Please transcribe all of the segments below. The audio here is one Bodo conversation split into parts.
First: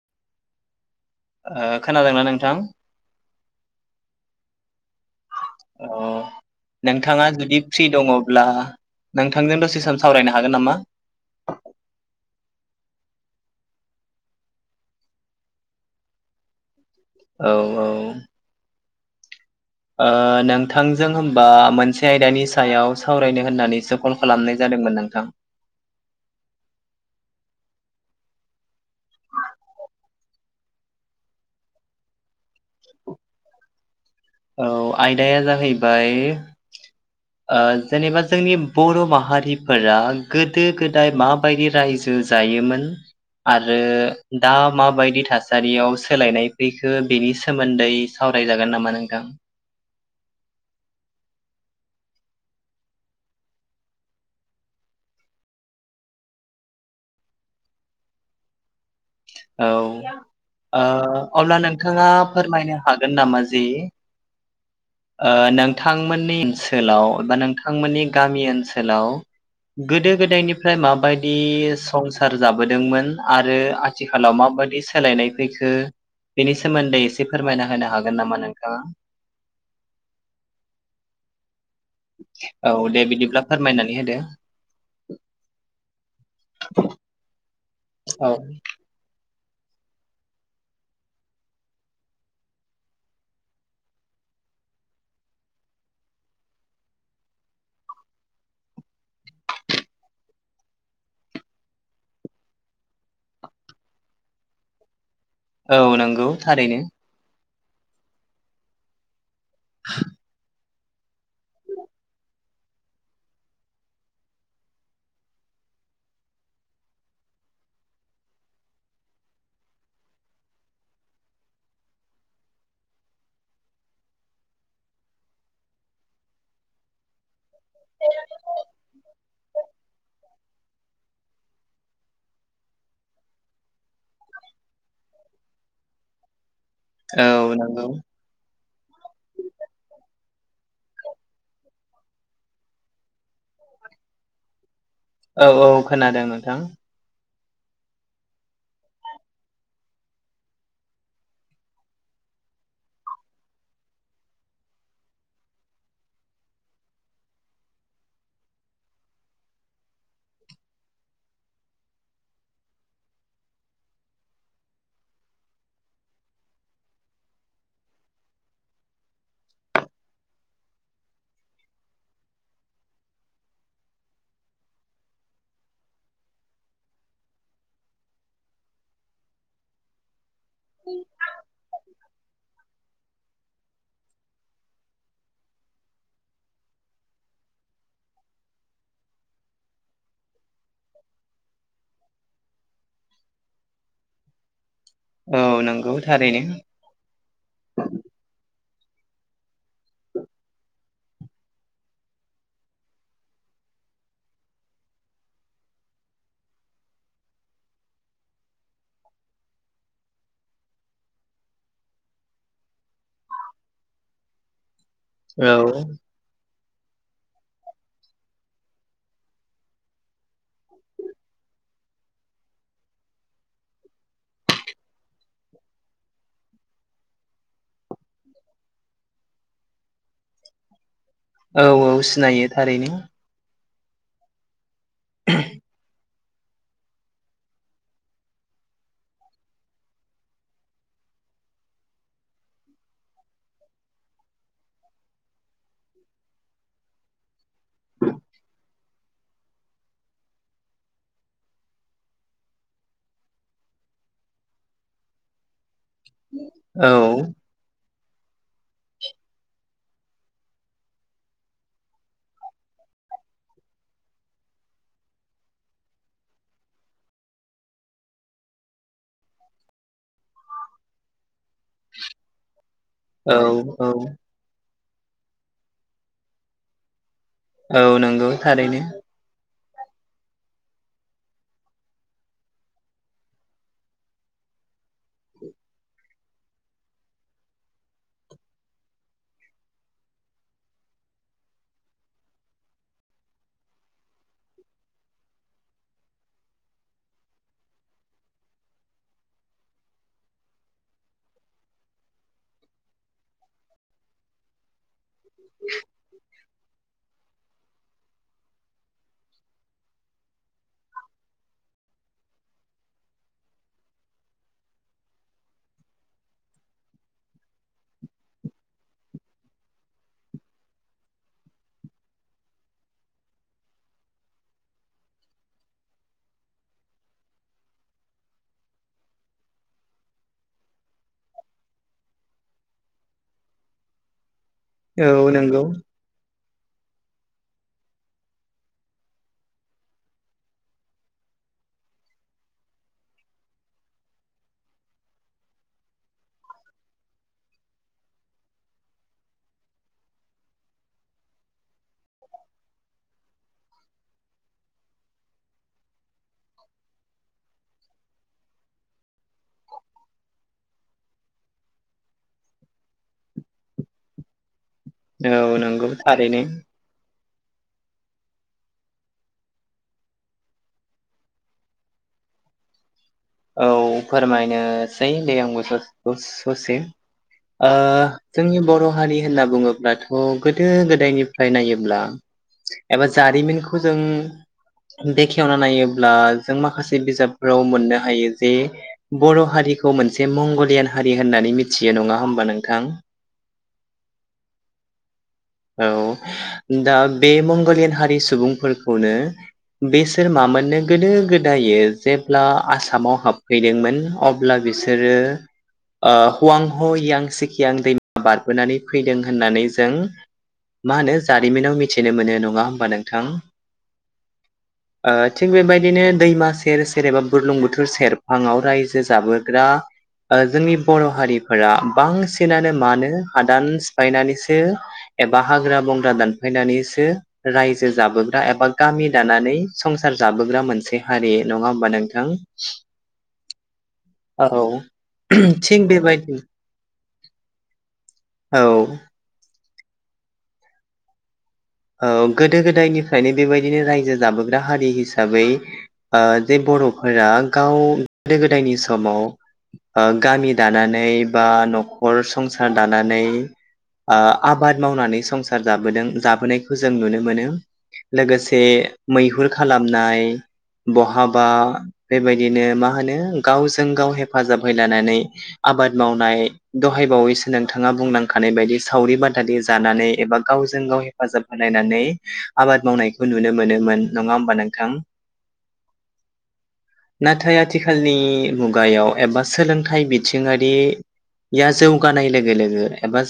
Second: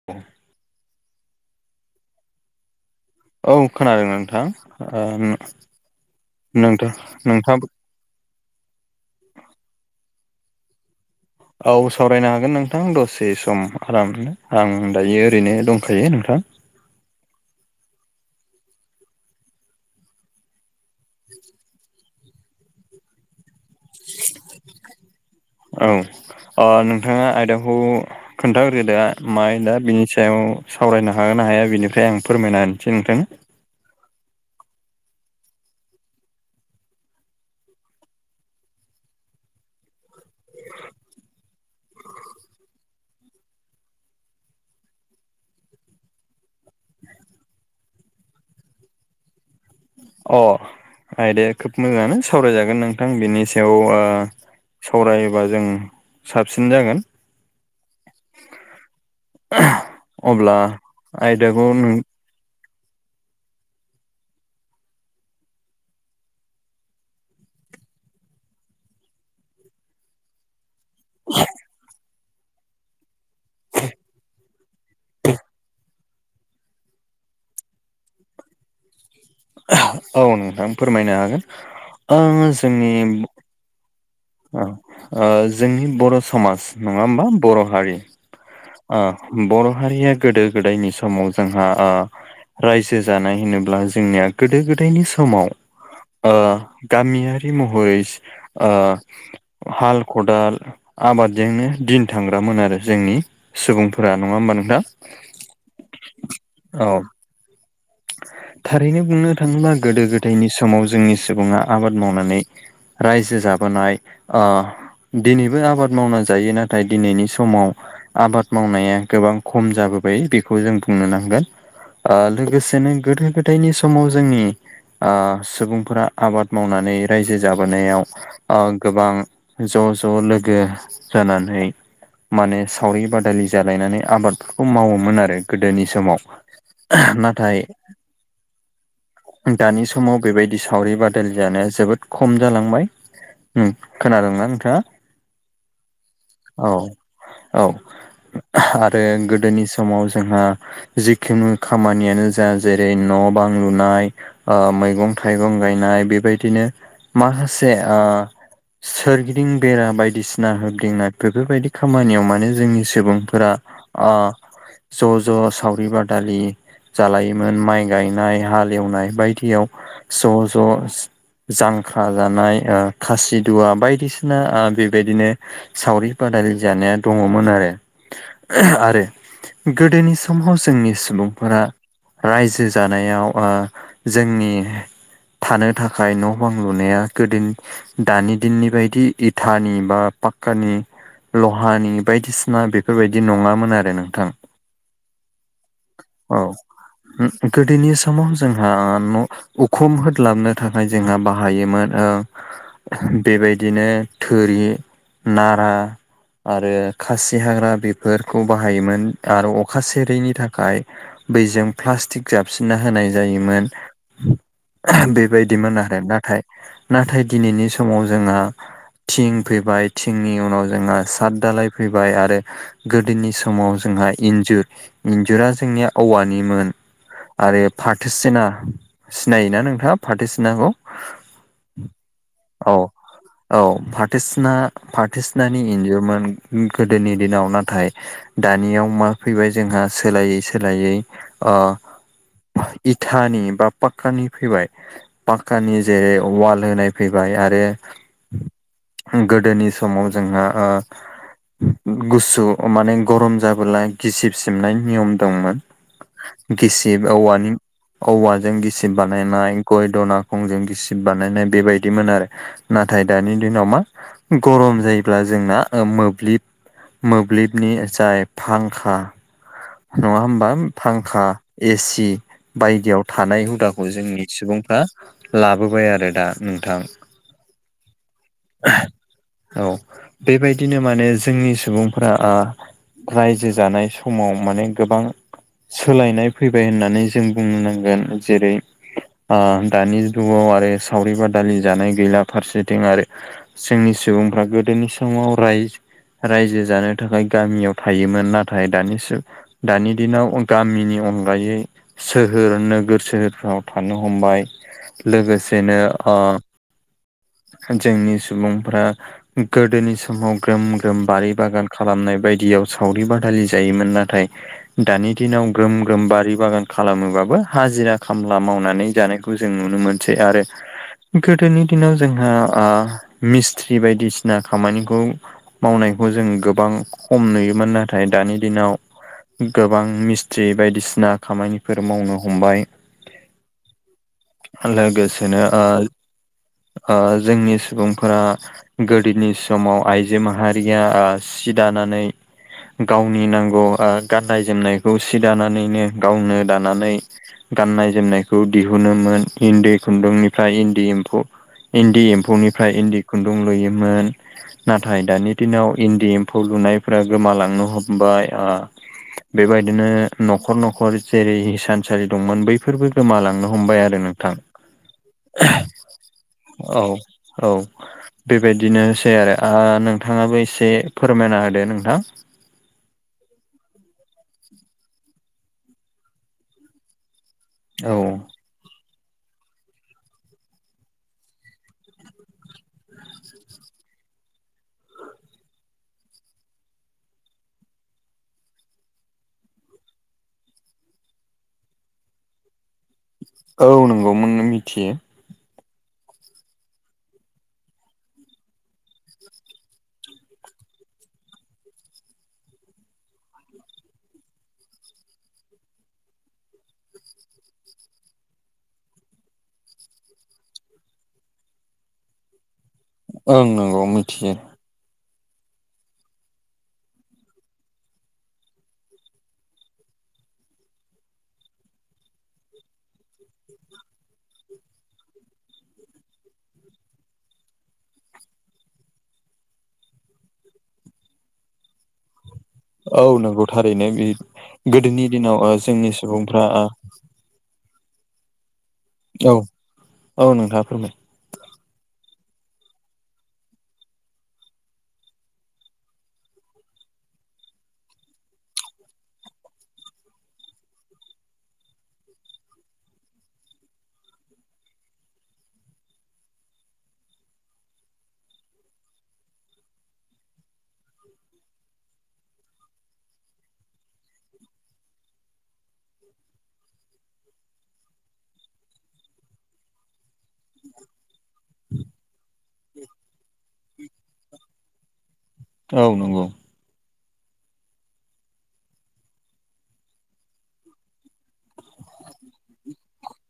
[inaudible] ओ खोनादोंना नोंथां। औ खोनादों नोंथां औ ओ नोंथां नोंथाङा जुदि नोंथाङाबो फ्रि दङब्ला नोंथांजों दसे सम सावरायनो हागोन नामा औ सावरायनो हागोन नोंथां दसे सम आरामनो आं दायो ओरैनो दंखायो नोंथां औ-औ ओ नोंथांजों होमबा मोनसे। बे आयदानि सायाव सावरायनो होननानैसो कल खालामनाय जादोंमोन नोंथां। औ अ नोंथांङा आयदाखौ। खोन्थाग्रो दा माय दा बिनि सायाव सावरायनो हागोन ना हाया बेनिफ्राय आं फोरमायनाहोनोसै नोंथां औ आयदाया जाहैबाय। [inaudible] ओ जेनेबा जोंनि बर' माहारिफोरा गोदो गोदाय माबायदि रायजो जो जायोमोन आरो दा माबायदि थासारियाव सोलायनाय फैखो बेनि सोमोन्दै। सावरायजागोन नामा नोंथां। अ आइदाया खोब मोजाङानो सावरायजागोन नोंथां बेनि सायाव ओ सावरायोबा जों साबसिन जागोन औ अब्ला ओ अब्ला आयदाखौ नों नोंथाङा फोरमायनो हागोन नामा जे ओ नोंथांमोननि ओनसोलाव बा नोंथांमोननि गामि ओनसोलाव गोदो गोदायनिफ्राय माबायदि संसार जाबोदोंमोन आरो थिखालाव माबाददि सोलायनाय फैखो बेनि सोमोन्दै एसे फोरमायना होनो हागोन नामा नोंथाङा औ नोंथां फोरमायनो हागोन ओ औ जोंनि दे बिदिब्ला फोरमायनानै होदो ओ जोंनि बर' समाज नङा होमबा बर' हारि औ ओ बर' हारिया गोदो गोदायनि समाव जोंहा ओ रायजो जानाय होनोब्ला जोंनिया गोदो गोदायनि समाव ओ गामियारि महरै ओ हाल खदाल आबादजोंनो दिन थांग्रामोन आरो जोंनि सुबुंफोरा नङा होमबा नोंथां औ नोंगौ थारैनो औ थारैनो बुंनो थाङोब्ला गोदो गोदायनि समाव जोंनि सुबुङा आबाद मावनानै रायजो जाबोनाय ओ दिनैबो आबाद मावनानै जायो नाथाय दिनैनि समाव आबाद मावनाया गोबां खम जाबोबाय बेखौ जों बुंनो नांगोन लोगोसे जेननो गोदो गोदायनि समाव जोंनि सुबुंफोरा आबाद मावनानै रायजो जाबोनायाव गोबां ज' ज' लोगो जानानै माने सावरि बादालि जालायनानै आबादफोरखौ मावोमोन आरो गोदोनि समाव औ नाथाय नंगौ दानि समाव बेबायदि सावरि बादालि जानाया जोबोद खम जालांबाय ओम खोनादोंना नोंथाङा? औ औ खोनादों नोंथां। औ औ आरो गोदोनि समाव जोंहा जिखुनु खामानियानो जेरै न' बां लुनाय आ मैगं थाइगं गायनाय बेबायदिनो माखासे आ सोरगिदिं बेरा बायदिसिना होदिंना बेफोरबायदि खामानियाव माने जोंनि सुबुंफोरा अ ज' ज' सावरि बादालि जालायोमोन माइ गायनाय हाल एवनाय बायदियाव ज' ज' जांख्रा जानाय खासिदुवा बायदिसिना बेबायदिनो सावरि बादालि जानाया दङमोन आरो। आरो गोदोनि समाव जोंनि सुबुंफोरा रायजो जानायाव जोंनि थानो थाखाय न' बां लुनाया गोदोनि दानि दिननि बायदि इथानि बा पाक्कानि लहानि बायदिसिना बेफोरबायदि नङामोन आरो नोंथां। औ नोंगौ औ थारैनो। गोदोनि समाव जोंहा न' उखुम होद्लाबनो थाखाय जोंहा बाहायोमोन ओ बेबायदिनो थुरि नारा आरो खासि हाग्रा बेफोरखौ बाहायोमोन आरो अखा सेरैनि थाखाय बैजों प्लास्टिक जाबसिनना होनाय जायोमोन। औ बेबायदिमोन आरो नाथाय नाथाय दिनैनि समाव जोंहा थिं फैबाय थिंनि उनाव जोंहा सात दालाय फैबाय आरो गोदोनि समाव जोंहा इन्जुर इन्जुरा जोंनिया औवानिमोन। आरो फाथो सिना सिनायोना नोंथाङा फाथो सिनाखौ? औ औ सिनायो औ थारैनो। औ पाथोसिना फाथोसिनानि एन्जुरमोन। गोदोनि दिनाव नाथाय दानियाव मा फैबाय जोंहा सोलायै सोलायै अ इटानि बा पाक्कानि फैबाय। पाक्कानि जेरै वाल होनाय फैबाय आरो गोदोनि समाव जोंहा ओ गुसु माने गरम जाबोला गिसिब सिबनाय नियम दंमोन औ गिसिब औवानि औवाजों गिसिब बानायनाय गय दनाखंजों गिसिब बानायनाय बेबायदिमोन आरो। नाथाय दानि दिनाव मा गरम जायोब्ला जोंना मोब्लिब मोब्लिबनि जाय फांखा नङा होमबा फांखा एसि बायदियाव औ थानाय हुदाखौ औ जोंनि सुबुंफ्रा लाबोबाय आरो दा नोंथां। औ नंगौ थारैनो औ बेबायदिनो माने जोंनि सुबुंफोरा आ रायजो जानाय समाव माने गोबां सोलायनाय फैबाय होननानै जों बुंनो नांगोन। जेरै आ दानि जुगाव आरो सावरि बादालि जानाय गैला फारसेथिं आरो जोंनि सुबुंफ्रा गोदोनि समाव राय रायजो जानो थाखाय गामियाव थायोमोन नाथाय दानि जुग दानि दिनाव गामिनि अनगायै सोहोर नोगोर सोहोरफ्राव थानो हमबाय लोगोसेनो ओ ओ जोंनि सुबुंफ्रा गोदोनि समाव ग्रोम ग्रोम बारि बागान खालामनाय बायदियाव सावरि बादालि जायोमोन नाथाय दानि दिनाव ग्रोम ग्रोम बारि बागान खालामोबाबो हाजिरा खामला मावनानै जानाय जों नुनो मोनसै आरो गोदोनि दिनाव जोंहा आ मिस्थ्रि बायदिसिना खामानिखौ मावनायखौ जों गोबां खम नुयोमोन नाथाय दानि दिनाव गोबां मिस्ट्रि बायदिसिना खामानिफोर मावनो हमबाय। औ लोगोसेनो नंगौ आ जोंनि सुबुंफोरा गोदोनि समाव आइजो माहारिया सि दानानै गावनि नांगौ गाननाय आ जोमनायखौ सि दानानैनो गावनो दानानै गाननाय जोमनायखौ दिहुनोमोन इन्दि खुन्दुंनिफ्राय इन्दि एम्फौ इन्दि एम्फौनिफ्राय इन्दि खुन्दुं लुयोमोन। नाथाय दानि दिनाव इन्दि एम्फौ लुनायफोरा गोमालांनो हमबाय ओ बेबायदिनो न'खर न'खर जेरै हिसानसालि दंमोन बैफोरबो गोमालांनो हमबाय आरो नोंथां। [unintelligible] औ नंगौ थारैनो। औ औ बेबायदिनोसै आरो ओ नोंथाङाबो एसे फोरमायना होदो नोंथां? औ फोरमायनोसै दे आंबो सस औ ससे ओ औ जोंनि बर' हारि होनना बुङोब्लाथ' गोदो गोदायनिफ्राय नायोब्ला एबा जारिमिनखौ जों बेखेवना नायोब्ला जों माखासे बिजाबफोराव मोननो हायो जे बर' हारिखौ मोनसे मंगलियान हारि होननानै मिथियो नङा होमबा नोंथां औ नंगौमोन मिथियो। औ दा बे मंगलियान हारि सुबुंफोरखौनो बिसोर मामोननो गोदो गोदायो जेब्ला आसामाव हाबफैदोंमोन अब ब्ला बिसोरो ओ हुवां ह यां सिकियां दैमा बारबोनानै फैदों होननानै जों मा होनो जारिमिनाव मिथिनो मोनो नङा होमबा नोंथां ओं नंगौ मिथियो ओ थिग बेबायदिनो दैमा सेर सेर एबा बुरलुं बुथुर सेरफांआव रायजो जाबोग्रा ओ जोंनि बर' हारिफोरा बांसिनानो मानो हादान सिफायनानैसो एबा हाग्रा बंग्रा दानफायनानैसो रायजो जाबोग्रा एबा गामि दानानै संसार जाबोग्रा मोनसे हारि नङा होमबा नोंथां औ नंगौ थारैनो बे औ गोदोनि दिनाव ओ थिग जोंनि बेबायदि सुबुंफ्रा ओ औ औ औ नोंथाङा फोरमाय ओ गोदो गोदायनिफ्रायनो बेबायदिनो रायजो जाबोग्रा हारि हिसाबै ओ जे बर'फोरा गाव गोदो गोदायनि समाव ओ गामि दानानै बा न'खर संसार दानानै ओ आबाद मावनानै संसार जाबोदों जाबोनायखौ जों नुनो मोनो। लोगोसे मैहुर खालामनाय बहाबा बेबायदिनो मा होनो गावजों गाव हेफाजाब हैलानानै आबाद मावनाय दहायबावैसो नोंथाङा बुंलांखानाय बायदि सावरि बादालि जानानै एबा गावजों गाव हेफाजाब बानायनानै आबाद मावनायखौ नुनो मोनोमोन नङा होमबा नोंथां औ नंगौ। नाथाय आथिखालनि मुगायाव एबा सोलोंथाइ बिथिङारि या जौगानाय लोगो लोगो एबाज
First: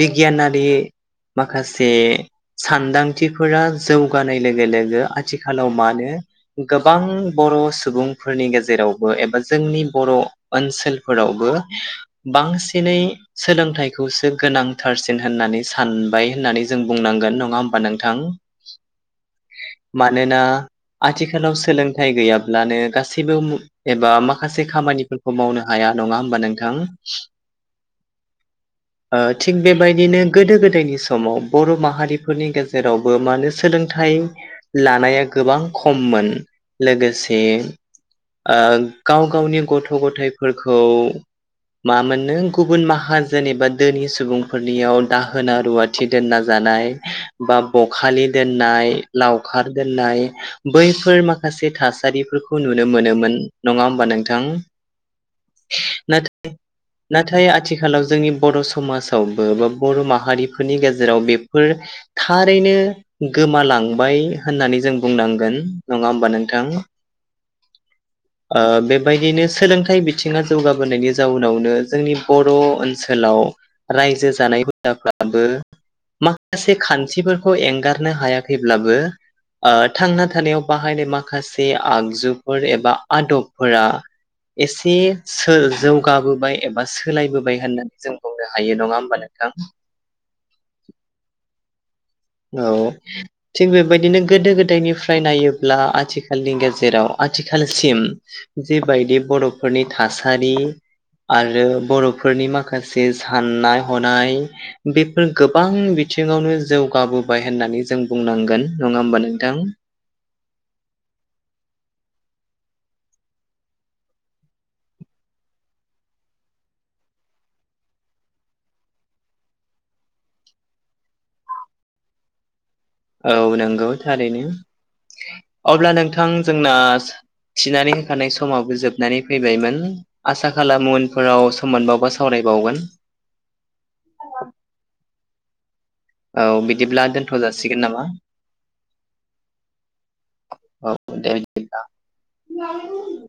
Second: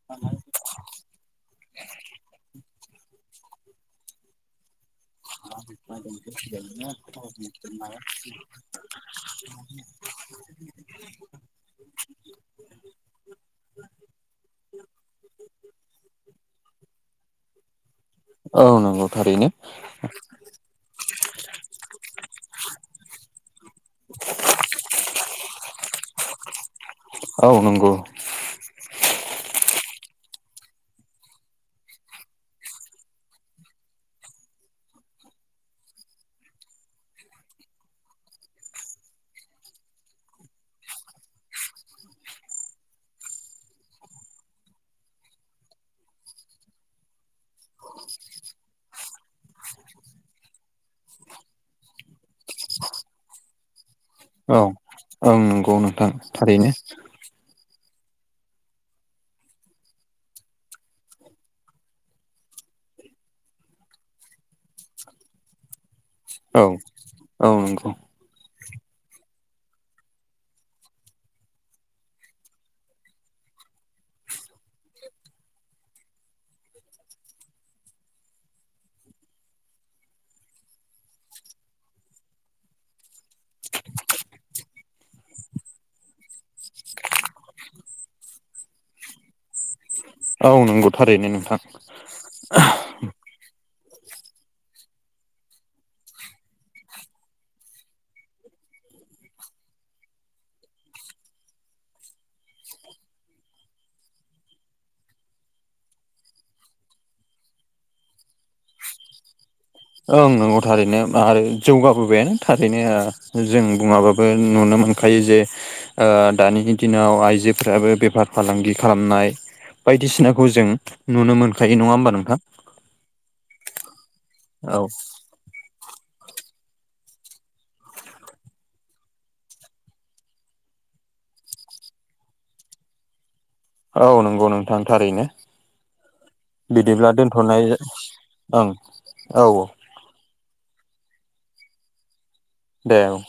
बिगियानारि माखासे सानदांथिफोरा जौगानाय लोगो लोगो आथिखालाव मानो गोबां बर' सुबुंफोरनि गेजेरावबो एबा जोंनि बर' ओनसोलफोरावबो बांसिनै सोलोंथाइखौसो गोनांथारसिन होननानै सानबाय होननानै जों बुंनां नङा होमबा नों औ नंगौ थारैनो मानोना आथिखालाव सोलोंथाइ गैयाब्लानो गासैबो एबा माखासे खामानिफोरखौ मावनो हाया नङा होमबा नोंथां औ नंगौ। ओ थिग बेबायदिनो गोदो गोदायनि समाव बर' माहारि फोरनि गेजेरावबो मानो सोलोंथाइ लानाया गोबां खममोन लोगोसे गाव गावनि गथ' गथाइफोरखौ मा मोनो गुबुन माहाजनि एबा दोनि सुबुंफोरनियाव दाहोना रुवा थि दोनना जानाय बा बखालि दोननाय लावखार दोननाय बैफोर माखासे थासारि फोरखौ नुनो मोनोमोन। नङा होमबा नोंथां औ ओं नंगौ नोंथां नाथाय थारैनो नाथाय आथिखालाव जोंनि बर' समाजावबो बा बर' माहारिफोरनि गेजेराव बेफोर थारैनो गोमालांबाय होननानै जों बुंनांगोन नङा होमबा नों औ औ नंगौ बेबायदिनो सोलोंथाइ बिथिङा जौगाबोनायनि जाउनावनो जोंनि बर' ओनसोलाव रायजो जानाय हुदाफ्राबो माखासे खान्थिफोरखौ एंगारनो हायाखैब्लाबो थांना थानायाव बाहायनाय माखासे आगजुफोर एबा आदबफोरा एसे सो-जौगाबोबाय एबा सोलायबोबाय होननानै जों बुंनो हायो नङा होमबा नों थां औ नंगौ थारैनो नोंथां औ थिग बेबायदिनो गोदो गोदायनिफ्राय नायोब्ला आथिखालनि गेजेराव आथिखालसिम जिबायदि बर'फोरनि थासारि आरो बर'फोरनि माखासे साननाय हनाय बेफोर गोबां बिथिङावनो जौग गाबोबाय होननानै जों बुंनांगोन नङा होमबा नोंथां। ओं नंगौ थारैनो आरो जौगाबोबायानो थारैनो जों बुङाबाबो नुनो मोन खायो जे दानि दिनाव आइजोफोराबो बेफार फालांगि खालामनाय बायदिसिनाखौ जों नुनो मोनखायो नङा होमबा नोंथा। औ नंगौ थारैनो औ अब्ला नोंथां जोंना थिनानै होखानाय समावबो जोबनानै फैबायमोन। आसा खालाम उनफोराव सम मोनबावबा सावरायबावगोन औ नंगौ नोंथां थारैनो औ बिदिब्ला दोनथ' दोनथ'नाय जासिगोन नामा जासि ओं औ औ दे बिदिब्ला दे औ